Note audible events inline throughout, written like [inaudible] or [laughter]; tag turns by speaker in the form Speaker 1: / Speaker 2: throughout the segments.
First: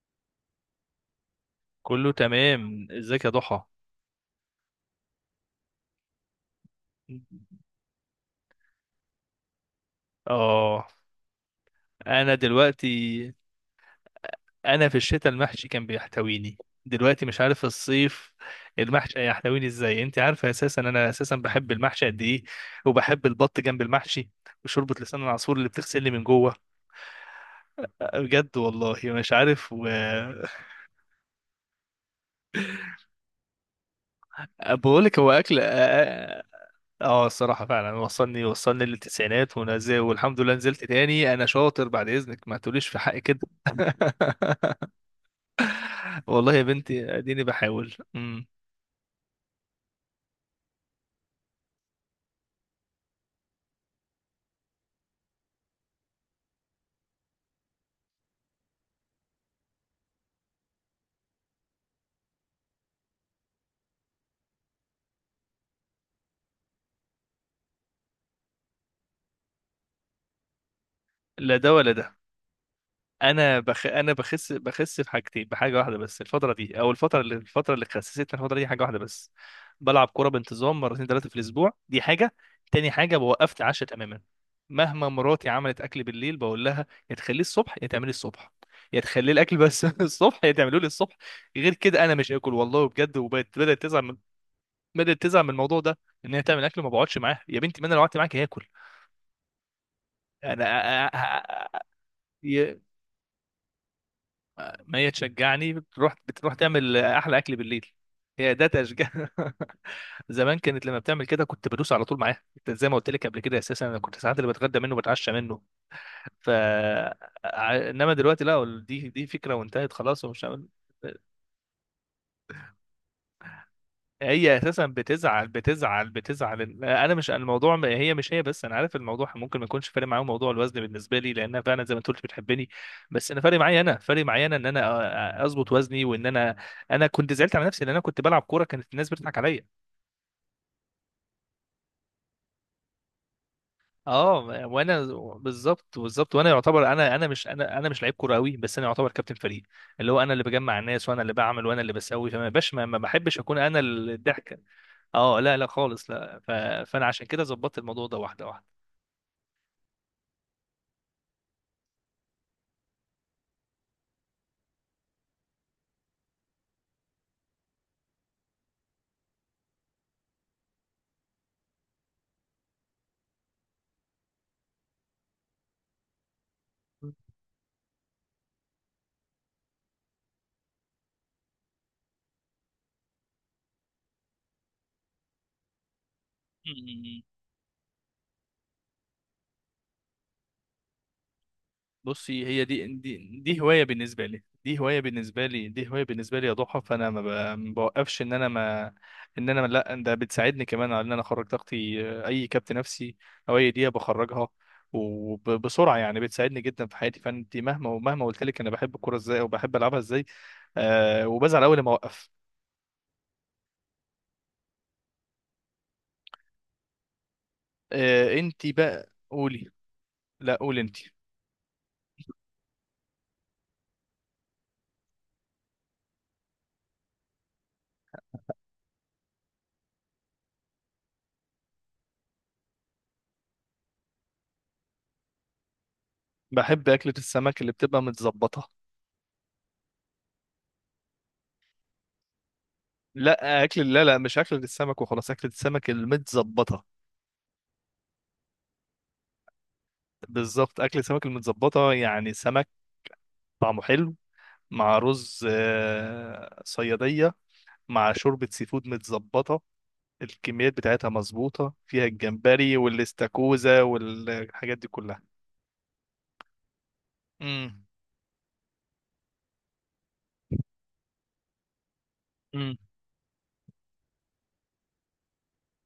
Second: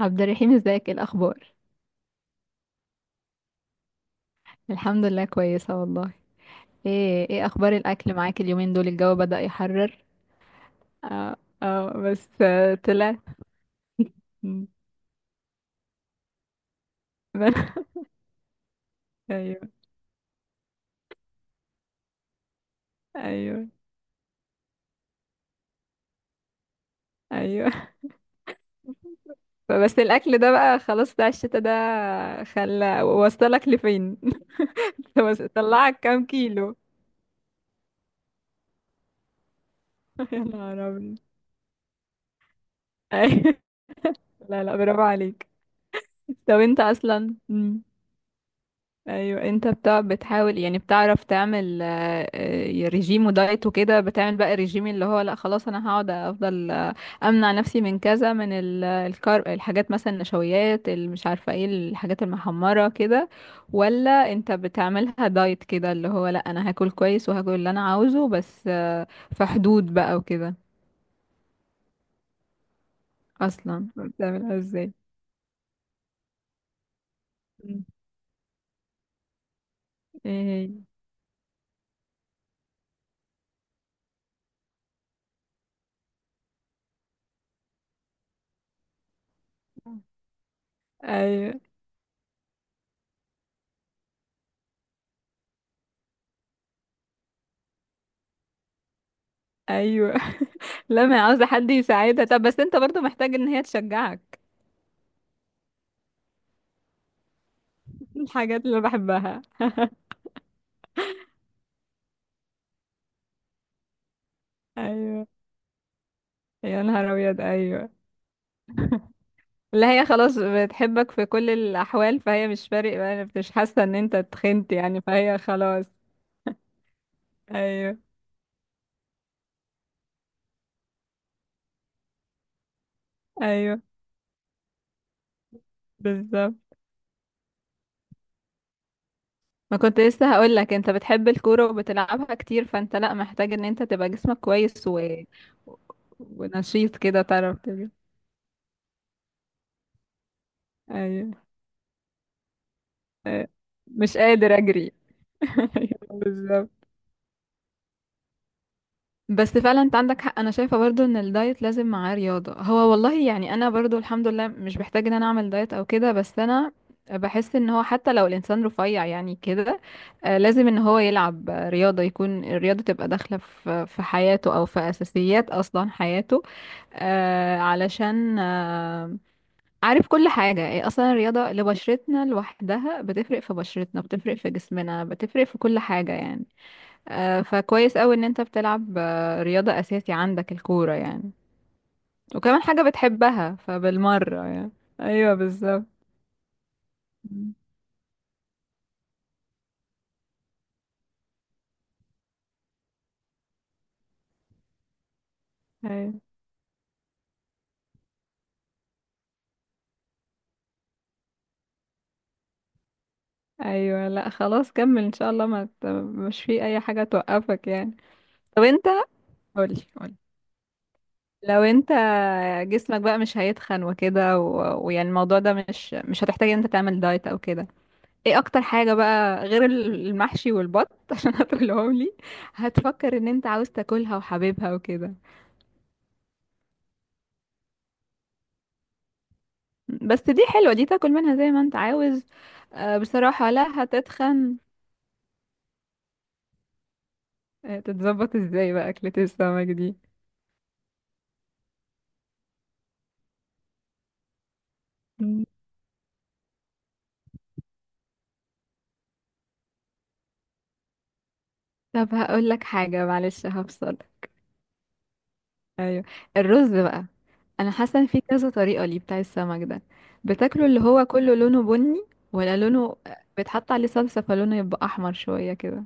Speaker 1: عبد الرحيم، ازيك؟ ايه الاخبار؟
Speaker 2: كله تمام، ازيك يا ضحى؟
Speaker 1: الحمد لله، كويسه والله. ايه اخبار الاكل معاك؟ اليومين دول الجو بدأ يحرر.
Speaker 2: اه،
Speaker 1: اه، اه، بس
Speaker 2: انا
Speaker 1: طلع.
Speaker 2: دلوقتي،
Speaker 1: مم.
Speaker 2: انا في الشتاء المحشي كان بيحتويني. دلوقتي مش عارف
Speaker 1: [laughs]
Speaker 2: الصيف المحشي
Speaker 1: ايوه،
Speaker 2: هيحتويني ازاي. انت عارفه اساسا انا اساسا بحب المحشي قد ايه، وبحب البط
Speaker 1: ايوه،
Speaker 2: جنب المحشي، وشوربه لسان العصفور اللي بتغسلني من جوه.
Speaker 1: ايوه.
Speaker 2: بجد والله مش عارف و...
Speaker 1: بس الاكل ده بقى خلاص بتاع الشتاء ده، خلى وصلك لفين؟
Speaker 2: [laughs] بقول
Speaker 1: [laughs]
Speaker 2: لك هو
Speaker 1: بس
Speaker 2: اكل
Speaker 1: طلعك كام كيلو؟
Speaker 2: الصراحه فعلا وصلني، وصلني للتسعينات ونزل،
Speaker 1: [laughs] يا
Speaker 2: والحمد لله نزلت
Speaker 1: نهار ابيض!
Speaker 2: تاني. انا شاطر، بعد اذنك ما تقوليش في
Speaker 1: [laughs]
Speaker 2: حقي كده.
Speaker 1: أيوة.
Speaker 2: [laughs]
Speaker 1: لا، لا، برافو عليك.
Speaker 2: والله
Speaker 1: طب
Speaker 2: يا
Speaker 1: انت
Speaker 2: بنتي
Speaker 1: اصلا،
Speaker 2: اديني
Speaker 1: مم.
Speaker 2: بحاول
Speaker 1: ايوه، انت بتحاول يعني بتعرف تعمل ريجيم ودايت وكده، بتعمل بقى الريجيم اللي هو لا خلاص انا هقعد افضل امنع نفسي من كذا من الكارب الحاجات مثلا النشويات اللي مش عارفه ايه، الحاجات المحمره كده. ولا انت بتعملها دايت كده اللي هو لا، انا هاكل كويس وهاكل اللي انا عاوزه بس في حدود بقى وكده.
Speaker 2: لا ده ولا ده.
Speaker 1: اصلا
Speaker 2: انا بخس
Speaker 1: بتعملها ازاي؟
Speaker 2: بخس في حاجتين، بحاجه واحده بس الفتره دي، او الفتره اللي، الفتره اللي
Speaker 1: مم.
Speaker 2: خسستني الفتره دي حاجه واحده بس: بلعب كوره
Speaker 1: ايه هي؟
Speaker 2: بانتظام مرتين ثلاثه في الاسبوع، دي حاجه. تاني حاجه بوقفت عشاء تماما. مهما مراتي عملت اكل بالليل بقول لها يا تخليه الصبح، يا تعملي الصبح، يا تخلي الاكل بس [laughs] الصبح، يا تعملوه لي الصبح.
Speaker 1: ايوه،
Speaker 2: غير كده انا مش هاكل والله بجد. وبدات تزعل من، بدات تزعل من الموضوع ده، ان هي تعمل اكل ما بقعدش معاها. يا بنتي ما انا لو قعدت معاك هاكل.
Speaker 1: ايوه. [laughs] لا،
Speaker 2: انا
Speaker 1: ما هي عاوزه حد يساعدها، طب بس انت
Speaker 2: ي...
Speaker 1: برضو محتاج ان هي تشجعك.
Speaker 2: ما هي تشجعني، بتروح تعمل احلى اكل بالليل. هي
Speaker 1: الحاجات
Speaker 2: ده
Speaker 1: اللي
Speaker 2: تشجيع؟
Speaker 1: بحبها.
Speaker 2: [laughs] زمان كانت لما بتعمل كده كنت بدوس على طول معاها. كنت زي ما قلت لك قبل كده اساسا انا كنت ساعات اللي بتغدى منه
Speaker 1: ايوه،
Speaker 2: بتعشى منه. ف
Speaker 1: يا نهار ابيض! ايوه.
Speaker 2: انما دلوقتي لا، دي فكره
Speaker 1: لا،
Speaker 2: وانتهت
Speaker 1: هي
Speaker 2: خلاص
Speaker 1: خلاص
Speaker 2: ومش عامل.
Speaker 1: بتحبك في كل الاحوال، فهي مش فارق بقى، مش حاسه ان انت
Speaker 2: هي
Speaker 1: اتخنت
Speaker 2: اساسا
Speaker 1: يعني، فهي
Speaker 2: بتزعل
Speaker 1: خلاص.
Speaker 2: بتزعل بتزعل. انا مش الموضوع
Speaker 1: ايوه،
Speaker 2: هي مش هي بس، انا عارف الموضوع ممكن ما يكونش فارق معاهم موضوع الوزن. بالنسبه لي لانها فعلا زي ما انت قلت بتحبني، بس انا فارق معايا،
Speaker 1: ايوه،
Speaker 2: انا ان انا اظبط وزني وان
Speaker 1: بالظبط.
Speaker 2: انا، انا كنت زعلت على نفسي لان انا كنت بلعب كوره كانت الناس بتضحك عليا.
Speaker 1: ما كنت لسه هقول لك، انت بتحب الكوره وبتلعبها كتير، فانت لا محتاج ان انت تبقى جسمك
Speaker 2: اه
Speaker 1: كويس و
Speaker 2: وانا بالظبط، وانا يعتبر
Speaker 1: ونشيط كده،
Speaker 2: انا مش
Speaker 1: تعرف
Speaker 2: انا
Speaker 1: تجري.
Speaker 2: مش لعيب كوره قوي بس انا يعتبر كابتن فريق، اللي هو انا اللي بجمع الناس، وانا اللي
Speaker 1: ايوه،
Speaker 2: بعمل، وانا اللي بسوي. فما باش ما بحبش
Speaker 1: أيوة.
Speaker 2: اكون انا
Speaker 1: مش
Speaker 2: الضحكه.
Speaker 1: قادر اجري.
Speaker 2: اه لا لا خالص
Speaker 1: [laughs]
Speaker 2: لا ف...
Speaker 1: بالظبط.
Speaker 2: فانا عشان كده ظبطت الموضوع ده واحده واحده.
Speaker 1: بس فعلا انت عندك حق، انا شايفة برضو ان الدايت لازم معاه رياضة. هو والله يعني انا برضو الحمد لله مش بحتاج ان انا اعمل دايت او كده، بس انا بحس ان هو حتى لو الانسان رفيع يعني كده لازم ان هو يلعب رياضة، يكون الرياضة تبقى داخلة في حياته او في اساسيات اصلا حياته. علشان عارف كل حاجة. إيه أصلا الرياضة لبشرتنا لوحدها، بتفرق في بشرتنا، بتفرق في جسمنا، بتفرق في كل حاجة يعني.
Speaker 2: [laughs]
Speaker 1: فكويس قوي ان انت بتلعب رياضة اساسي عندك الكورة يعني.
Speaker 2: بصي،
Speaker 1: وكمان
Speaker 2: هي
Speaker 1: حاجة بتحبها
Speaker 2: دي هوايه بالنسبه لي،
Speaker 1: فبالمرة يعني. ايوه، بالظبط.
Speaker 2: يا ضحى. فانا
Speaker 1: مم.
Speaker 2: ما بوقفش، ان انا ما لا، ده بتساعدني كمان على ان انا اخرج طاقتي، اي كبت نفسي او اي دقيقه بخرجها وبسرعه. يعني
Speaker 1: ايوه،
Speaker 2: بتساعدني جدا في حياتي. فانت مهما قلت لك انا بحب الكوره ازاي وبحب العبها ازاي، آه، وبزعل اول ما اوقف.
Speaker 1: ايوه. لا، خلاص كمل ان شاء الله، ما ت- مش في اي حاجة توقفك يعني.
Speaker 2: آه،
Speaker 1: طب
Speaker 2: انت
Speaker 1: انت،
Speaker 2: بقى قولي.
Speaker 1: قولي قولي،
Speaker 2: لا قولي انت.
Speaker 1: لو انت جسمك بقى مش هيتخن وكده و- ويعني الموضوع ده مش هتحتاج ان انت تعمل دايت او كده. ايه اكتر حاجة بقى غير المحشي والبط، [laughs] عشان هتقولهم لي هتفكر ان انت عاوز تاكلها وحاببها وكده؟
Speaker 2: بحب اكله السمك اللي بتبقى متظبطه.
Speaker 1: بس دي حلوة، دي تاكل منها زي ما انت عاوز، بصراحة
Speaker 2: لا
Speaker 1: لا
Speaker 2: اكل، لا لا، مش
Speaker 1: هتتخن.
Speaker 2: اكله السمك وخلاص، اكله السمك المتظبطه.
Speaker 1: تتظبط ازاي بقى أكلة السمك دي؟
Speaker 2: بالظبط، اكل سمك المتظبطه يعني سمك طعمه حلو، مع
Speaker 1: مم.
Speaker 2: رز صياديه، مع شوربه سي فود متظبطه. الكميات بتاعتها مظبوطه، فيها
Speaker 1: طب هقول لك
Speaker 2: الجمبري
Speaker 1: حاجة، معلش
Speaker 2: والاستاكوزا
Speaker 1: هفصل.
Speaker 2: والحاجات دي كلها.
Speaker 1: ايوه، الرز بقى. انا
Speaker 2: امم،
Speaker 1: حاسة ان في كذا طريقة ليه بتاع السمك ده بتاكله، اللي هو كله لونه بني، ولا
Speaker 2: امم،
Speaker 1: لونه بيتحط عليه صلصة فلونه يبقى احمر شوية كده؟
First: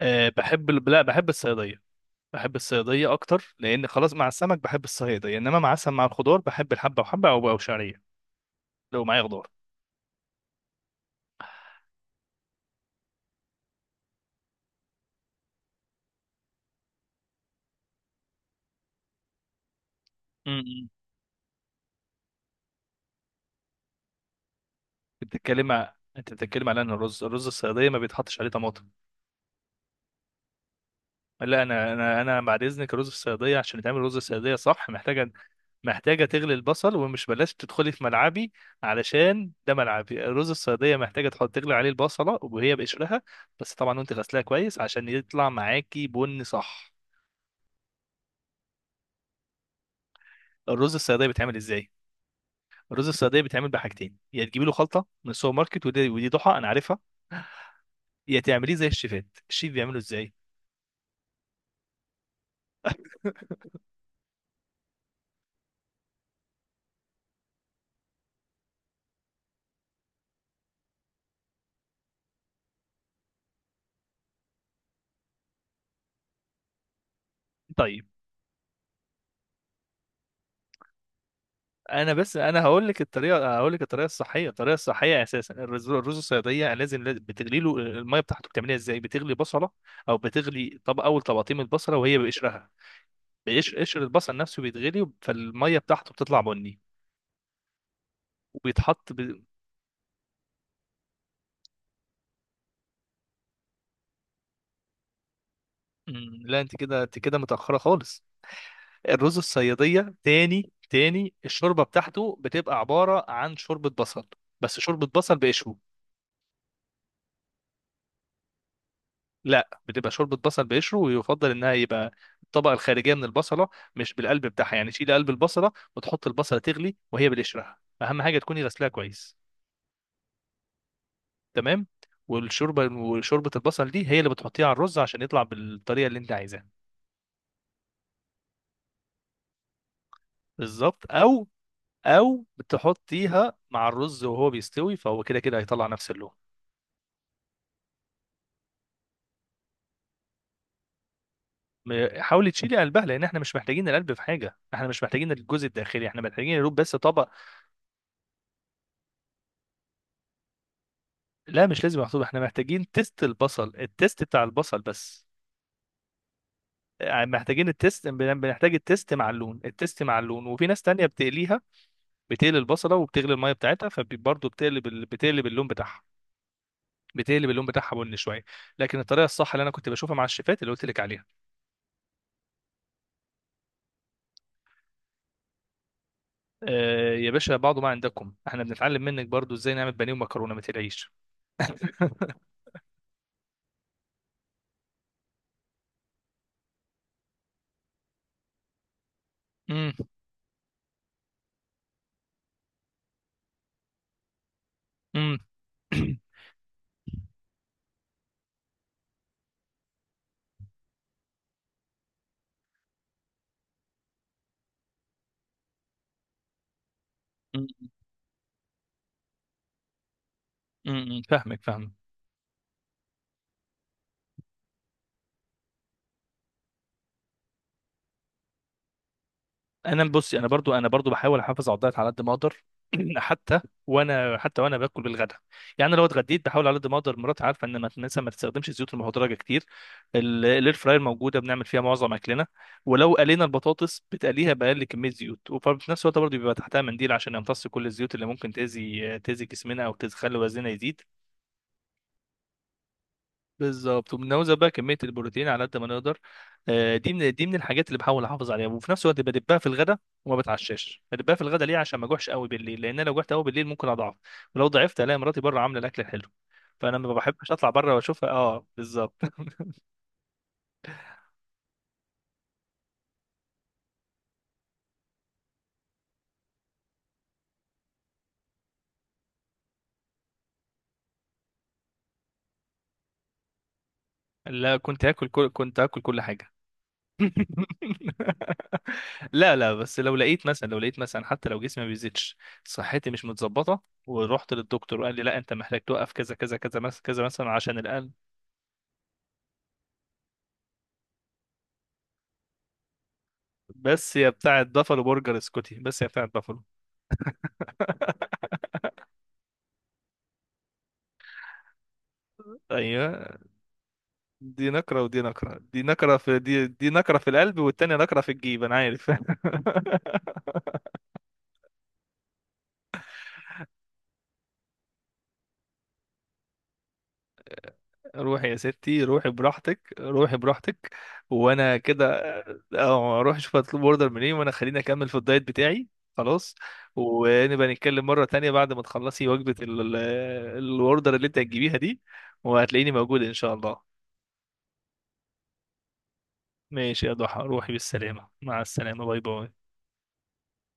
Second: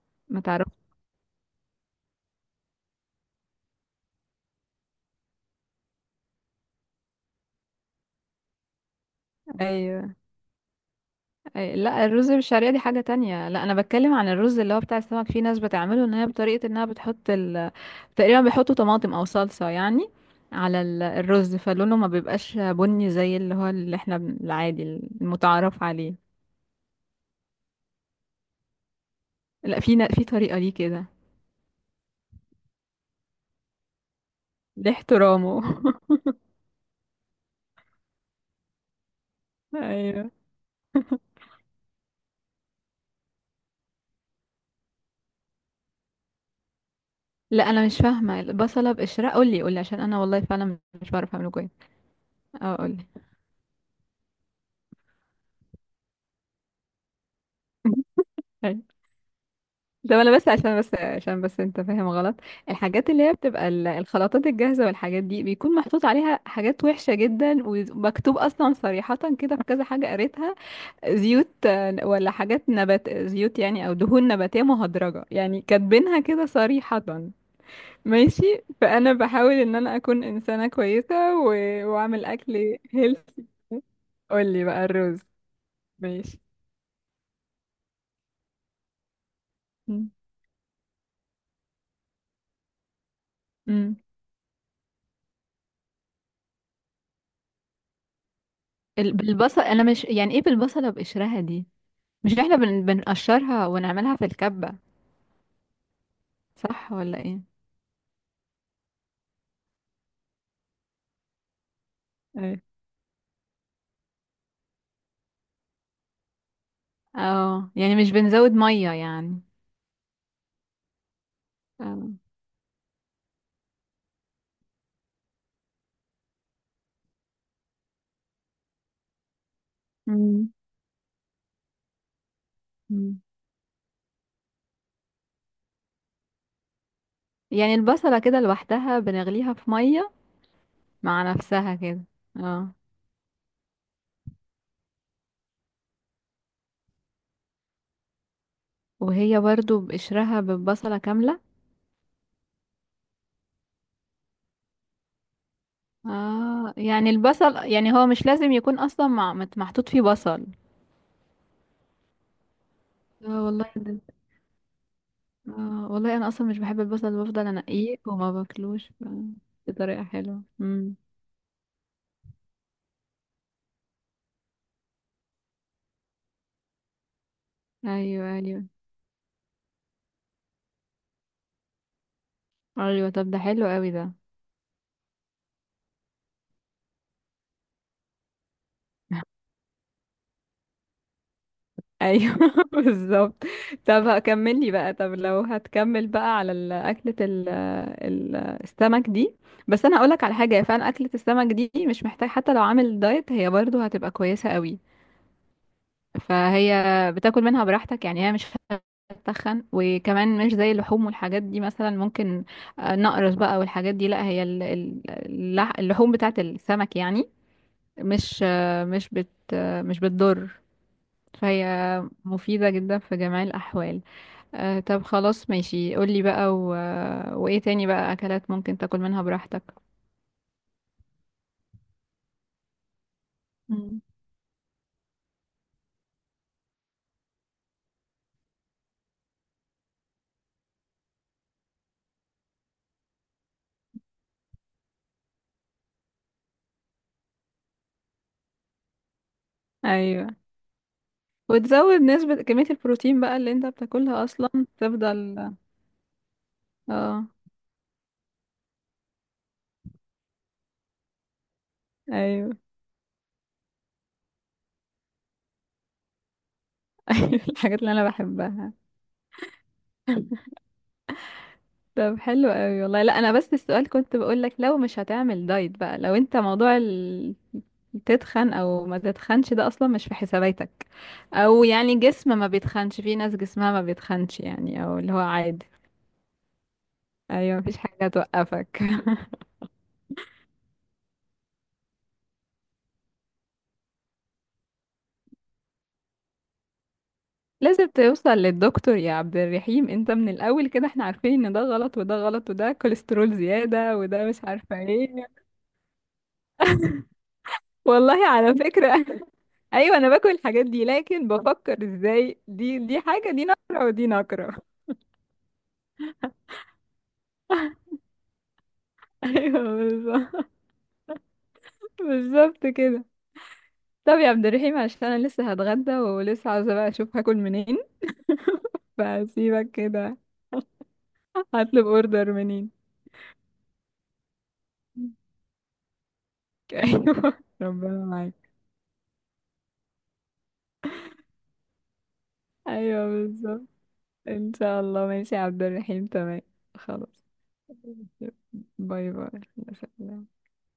Speaker 2: أه
Speaker 1: ما تعرف؟
Speaker 2: بحب لا بحب الصياديه. بحب الصياديه اكتر، لان خلاص مع السمك بحب الصياديه، انما مع مع الخضار بحب الحبه وحبه، او شعريه لو معايا خضار.
Speaker 1: ايوه، لا، الرز بالشعرية دي حاجة تانية. لا انا بتكلم عن الرز اللي هو بتاع السمك، في ناس بتعمله ان هي بطريقة انها بتحط تقريبا بيحطوا طماطم او صلصة يعني
Speaker 2: امم،
Speaker 1: على
Speaker 2: أمم.
Speaker 1: الرز، فلونه ما بيبقاش بني زي اللي هو اللي احنا العادي المتعارف عليه.
Speaker 2: انت بتتكلم على ان الرز، الصياديه ما بيتحطش عليه طماطم؟
Speaker 1: لا، في طريقة ليه كده.
Speaker 2: لا انا، انا بعد اذنك رز الصياديه، عشان تعمل رز الصياديه صح،
Speaker 1: ليه احترامه؟ [laughs]
Speaker 2: محتاجه تغلي البصل. ومش بلاش تدخلي في ملعبي، علشان ده ملعبي.
Speaker 1: ايوه،
Speaker 2: رز الصياديه محتاجه تغلي عليه البصله وهي بقشرها، بس طبعا وانت غسلاها كويس عشان يطلع معاكي بن صح.
Speaker 1: لا انا مش فاهمة البصلة بقشرها، قولي قولي عشان انا والله فعلا
Speaker 2: الرز
Speaker 1: مش
Speaker 2: الصياديه
Speaker 1: بعرف اعمله
Speaker 2: بيتعمل
Speaker 1: كويس.
Speaker 2: ازاي؟
Speaker 1: اه، قولي.
Speaker 2: الرز الصياديه بيتعمل بحاجتين: يا تجيبي له خلطه من السوبر ماركت، ودي ضحى انا عارفها، يا تعمليه زي
Speaker 1: [laughs]
Speaker 2: الشيفات، الشيف بيعمله
Speaker 1: ده
Speaker 2: ازاي.
Speaker 1: انا بس عشان انت فاهم غلط. الحاجات اللي هي
Speaker 2: [laughs]
Speaker 1: بتبقى الخلطات الجاهزة والحاجات دي، بيكون محطوط عليها حاجات وحشة جدا، ومكتوب اصلا صريحة كده في كذا حاجة قريتها. زيوت ولا حاجات نبات زيوت يعني، او دهون نباتية مهدرجة يعني، كاتبينها كده صريحة. ماشي، فانا بحاول ان انا اكون انسانة كويسة و...
Speaker 2: انا
Speaker 1: واعمل
Speaker 2: بس انا
Speaker 1: اكل
Speaker 2: هقول لك
Speaker 1: هيلثي.
Speaker 2: الطريقه، هقول لك الطريقه الصحيه.
Speaker 1: قولي
Speaker 2: الطريقه
Speaker 1: بقى الرز.
Speaker 2: الصحيه اساسا، الرز،
Speaker 1: ماشي.
Speaker 2: الصياديه لازم، لازم بتغلي له الميه بتاعته. بتعملها ازاي؟ بتغلي بصله،
Speaker 1: مم.
Speaker 2: او بتغلي، طب اول طبقتين من البصله وهي بقشرها، بقشر،
Speaker 1: امم.
Speaker 2: قشر البصل نفسه بيتغلي فالميه بتاعته بتطلع بني، وبيتحط ب...
Speaker 1: البصل، انا مش يعني ايه بالبصله بقشرها دي؟ مش احنا بنقشرها ونعملها في الكبة.
Speaker 2: مم، لا، انت
Speaker 1: صح
Speaker 2: كده، انت
Speaker 1: ولا
Speaker 2: كده
Speaker 1: ايه؟
Speaker 2: متاخره خالص. الرز الصياديه تاني، تاني الشوربه بتاعته
Speaker 1: ايه،
Speaker 2: بتبقى عباره عن شوربه بصل، بس شوربه بصل بقشره.
Speaker 1: اه، يعني مش بنزود مية يعني؟
Speaker 2: لا بتبقى شوربه بصل بقشره، ويفضل انها يبقى
Speaker 1: اه.
Speaker 2: الطبقه الخارجيه من البصله، مش بالقلب بتاعها. يعني شيل قلب البصله وتحط البصله تغلي وهي بالقشرها. اهم حاجه تكوني غسلاها كويس،
Speaker 1: مم.
Speaker 2: تمام؟ والشوربه،
Speaker 1: مم.
Speaker 2: وشوربه البصل دي هي اللي بتحطيها على الرز عشان يطلع بالطريقه اللي انت عايزاها.
Speaker 1: يعني البصلة كده لوحدها بنغليها في مية،
Speaker 2: بالظبط،
Speaker 1: مع
Speaker 2: او
Speaker 1: نفسها كده؟ اه.
Speaker 2: بتحطيها مع الرز وهو بيستوي، فهو كده كده هيطلع نفس اللون.
Speaker 1: وهي برضو بقشرها، بالبصلة كاملة؟
Speaker 2: حاولي تشيلي قلبها، لان احنا مش محتاجين القلب في حاجه. احنا مش محتاجين الجزء الداخلي، احنا محتاجين يا دوب
Speaker 1: اه،
Speaker 2: بس
Speaker 1: يعني
Speaker 2: طبق.
Speaker 1: البصل يعني هو مش لازم يكون اصلا محطوط فيه بصل.
Speaker 2: لا مش لازم، محسوب احنا محتاجين تيست
Speaker 1: اه والله
Speaker 2: البصل،
Speaker 1: ده-
Speaker 2: التيست بتاع البصل بس.
Speaker 1: اه والله انا اصلا مش بحب البصل،
Speaker 2: يعني
Speaker 1: بفضل
Speaker 2: محتاجين
Speaker 1: انقيه
Speaker 2: التيست،
Speaker 1: وما
Speaker 2: بنحتاج
Speaker 1: باكلوش
Speaker 2: التيست مع اللون، التيست
Speaker 1: بطريقة
Speaker 2: مع
Speaker 1: حلوة.
Speaker 2: اللون. وفي ناس
Speaker 1: امم.
Speaker 2: تانية بتقليها، بتقلي البصلة وبتغلي المية بتاعتها، فبرضه بتقلب بتقلب اللون بتاعها، بتقلب اللون بتاعها بني
Speaker 1: ايوه،
Speaker 2: شوية.
Speaker 1: ايوه،
Speaker 2: لكن الطريقة الصح اللي انا كنت بشوفها مع الشيفات اللي قلت لك عليها.
Speaker 1: ايوه. طب ده حلو قوي ده.
Speaker 2: آه يا باشا، بعض ما عندكم. احنا بنتعلم منك
Speaker 1: [laughs]
Speaker 2: برضه ازاي نعمل بانيه ومكرونة، ما تقلقيش.
Speaker 1: ايوه.
Speaker 2: [laughs]
Speaker 1: [laughs] بالظبط. طب هكملي بقى، طب لو هتكمل بقى على اكلة السمك دي. بس
Speaker 2: أمم،
Speaker 1: انا هقولك على حاجة، هي فعلا اكلة السمك دي مش محتاج، حتى لو عامل دايت هي برضو هتبقى كويسة قوي.
Speaker 2: أمم. [coughs]
Speaker 1: فهي بتاكل منها براحتك يعني، هي مش هتتخن، وكمان مش زي اللحوم والحاجات دي مثلا. ممكن نقرص بقى والحاجات دي، لا هي اللحوم بتاعت السمك يعني
Speaker 2: أمم،
Speaker 1: مش آه، مش بت آه، مش بتضر.
Speaker 2: أمم، [clears throat] فاهمك،
Speaker 1: فهي
Speaker 2: فاهمك.
Speaker 1: مفيدة جدا في جميع الأحوال. طب خلاص، ماشي، قولي بقى وإيه تاني بقى أكلات ممكن تاكل منها براحتك؟
Speaker 2: انا بصي، انا برضو، بحاول احافظ على الدايت على قد ما اقدر. [clears throat] حتى
Speaker 1: مم.
Speaker 2: وانا، باكل بالغدا. يعني أنا لو اتغديت بحاول على قد ما اقدر. مراتي عارفه ان ما مثلا ما تستخدمش الزيوت المهدرجه كتير. الاير فراير موجوده، بنعمل فيها معظم اكلنا. ولو قلينا البطاطس بتقليها باقل كميه زيوت، وفي نفس الوقت برضو بيبقى تحتها منديل عشان يمتص كل الزيوت اللي ممكن تاذي، تاذي جسمنا او
Speaker 1: أيوة.
Speaker 2: تخلي وزننا يزيد.
Speaker 1: وتزود نسبة كمية البروتين بقى اللي انت
Speaker 2: بالظبط،
Speaker 1: بتاكلها أصلا.
Speaker 2: وبنوزع بقى كميه البروتين
Speaker 1: تفضل.
Speaker 2: على قد ما نقدر. آه، دي
Speaker 1: اه.
Speaker 2: من، الحاجات اللي بحاول احافظ عليها. وفي نفس الوقت بدبها في الغداء، وما بتعشاش. بدبها في الغداء ليه؟ عشان ما اجوعش قوي
Speaker 1: أيوة. [laughs]
Speaker 2: بالليل، لان انا لو جوعت قوي بالليل ممكن اضعف. ولو ضعفت الاقي مراتي بره عامله الاكل الحلو، فانا ما
Speaker 1: أيوة،
Speaker 2: بحبش اطلع
Speaker 1: الحاجات اللي
Speaker 2: بره
Speaker 1: أنا
Speaker 2: واشوفها. اه
Speaker 1: بحبها.
Speaker 2: بالظبط. [laughs]
Speaker 1: طب حلو قوي والله. لا انا بس السؤال كنت بقولك، لو مش هتعمل دايت بقى، لو انت موضوع تتخن او ما تتخنش، ده اصلا مش في حساباتك، او يعني جسم ما بيتخنش، في ناس جسمها ما بيتخنش
Speaker 2: لا
Speaker 1: يعني، او
Speaker 2: كنت
Speaker 1: اللي هو
Speaker 2: هاكل كل،
Speaker 1: عادي.
Speaker 2: كنت هاكل كل حاجه.
Speaker 1: ايوه، مفيش حاجه
Speaker 2: [laughs]
Speaker 1: توقفك. [laughs]
Speaker 2: لا لا، بس لو لقيت مثلا، حتى لو جسمي ما بيزيدش، صحتي مش متظبطه ورحت للدكتور وقال لي لا انت محتاج توقف كذا كذا كذا، مثلا كذا مثلا عشان
Speaker 1: لازم
Speaker 2: القلب.
Speaker 1: توصل للدكتور يا عبد الرحيم، انت من الاول كده احنا عارفين ان ده غلط وده غلط وده كوليسترول زياده
Speaker 2: بس
Speaker 1: وده
Speaker 2: يا
Speaker 1: مش
Speaker 2: بتاعة
Speaker 1: عارفه
Speaker 2: بافالو
Speaker 1: ايه.
Speaker 2: برجر، اسكتي بس يا بتاعة بافالو.
Speaker 1: والله
Speaker 2: [laughs]
Speaker 1: على فكرة. [laughs] ايوه، انا باكل الحاجات دي، لكن بفكر ازاي دي حاجة،
Speaker 2: ايوه،
Speaker 1: دي نقرة ودي نقرة.
Speaker 2: دي
Speaker 1: [laughs]
Speaker 2: نكرة ودي نكرة، دي نكرة في، دي نكرة في القلب، والتانية نكرة في الجيب. انا عارف.
Speaker 1: ايوه، بالظبط، بالظبط كده. طب يا عبد الرحيم، عشان انا لسه هتغدى، ولسه عاوزة بقى اشوف هاكل منين،
Speaker 2: [laughs] روحي يا ستي، روحي
Speaker 1: فسيبك
Speaker 2: براحتك،
Speaker 1: كده،
Speaker 2: روحي براحتك. وانا
Speaker 1: هطلب
Speaker 2: كده
Speaker 1: اوردر منين.
Speaker 2: اه اروح اشوف هطلب اوردر منين، وانا خليني اكمل في
Speaker 1: [laughs]
Speaker 2: الدايت بتاعي. خلاص،
Speaker 1: ايوه،
Speaker 2: ونبقى
Speaker 1: ربنا
Speaker 2: نتكلم مرة
Speaker 1: معاك.
Speaker 2: تانية بعد ما تخلصي وجبة الاوردر اللي انت هتجيبيها دي، وهتلاقيني
Speaker 1: ايوه،
Speaker 2: موجود ان شاء
Speaker 1: بالظبط.
Speaker 2: الله.
Speaker 1: ان شاء الله، ماشي يا عبد الرحيم، تمام،
Speaker 2: ماشي يا
Speaker 1: خلاص.
Speaker 2: ضحى، روحي بالسلامة، مع السلامة،
Speaker 1: باي
Speaker 2: باي
Speaker 1: باي.
Speaker 2: باي.
Speaker 1: مع السلامة.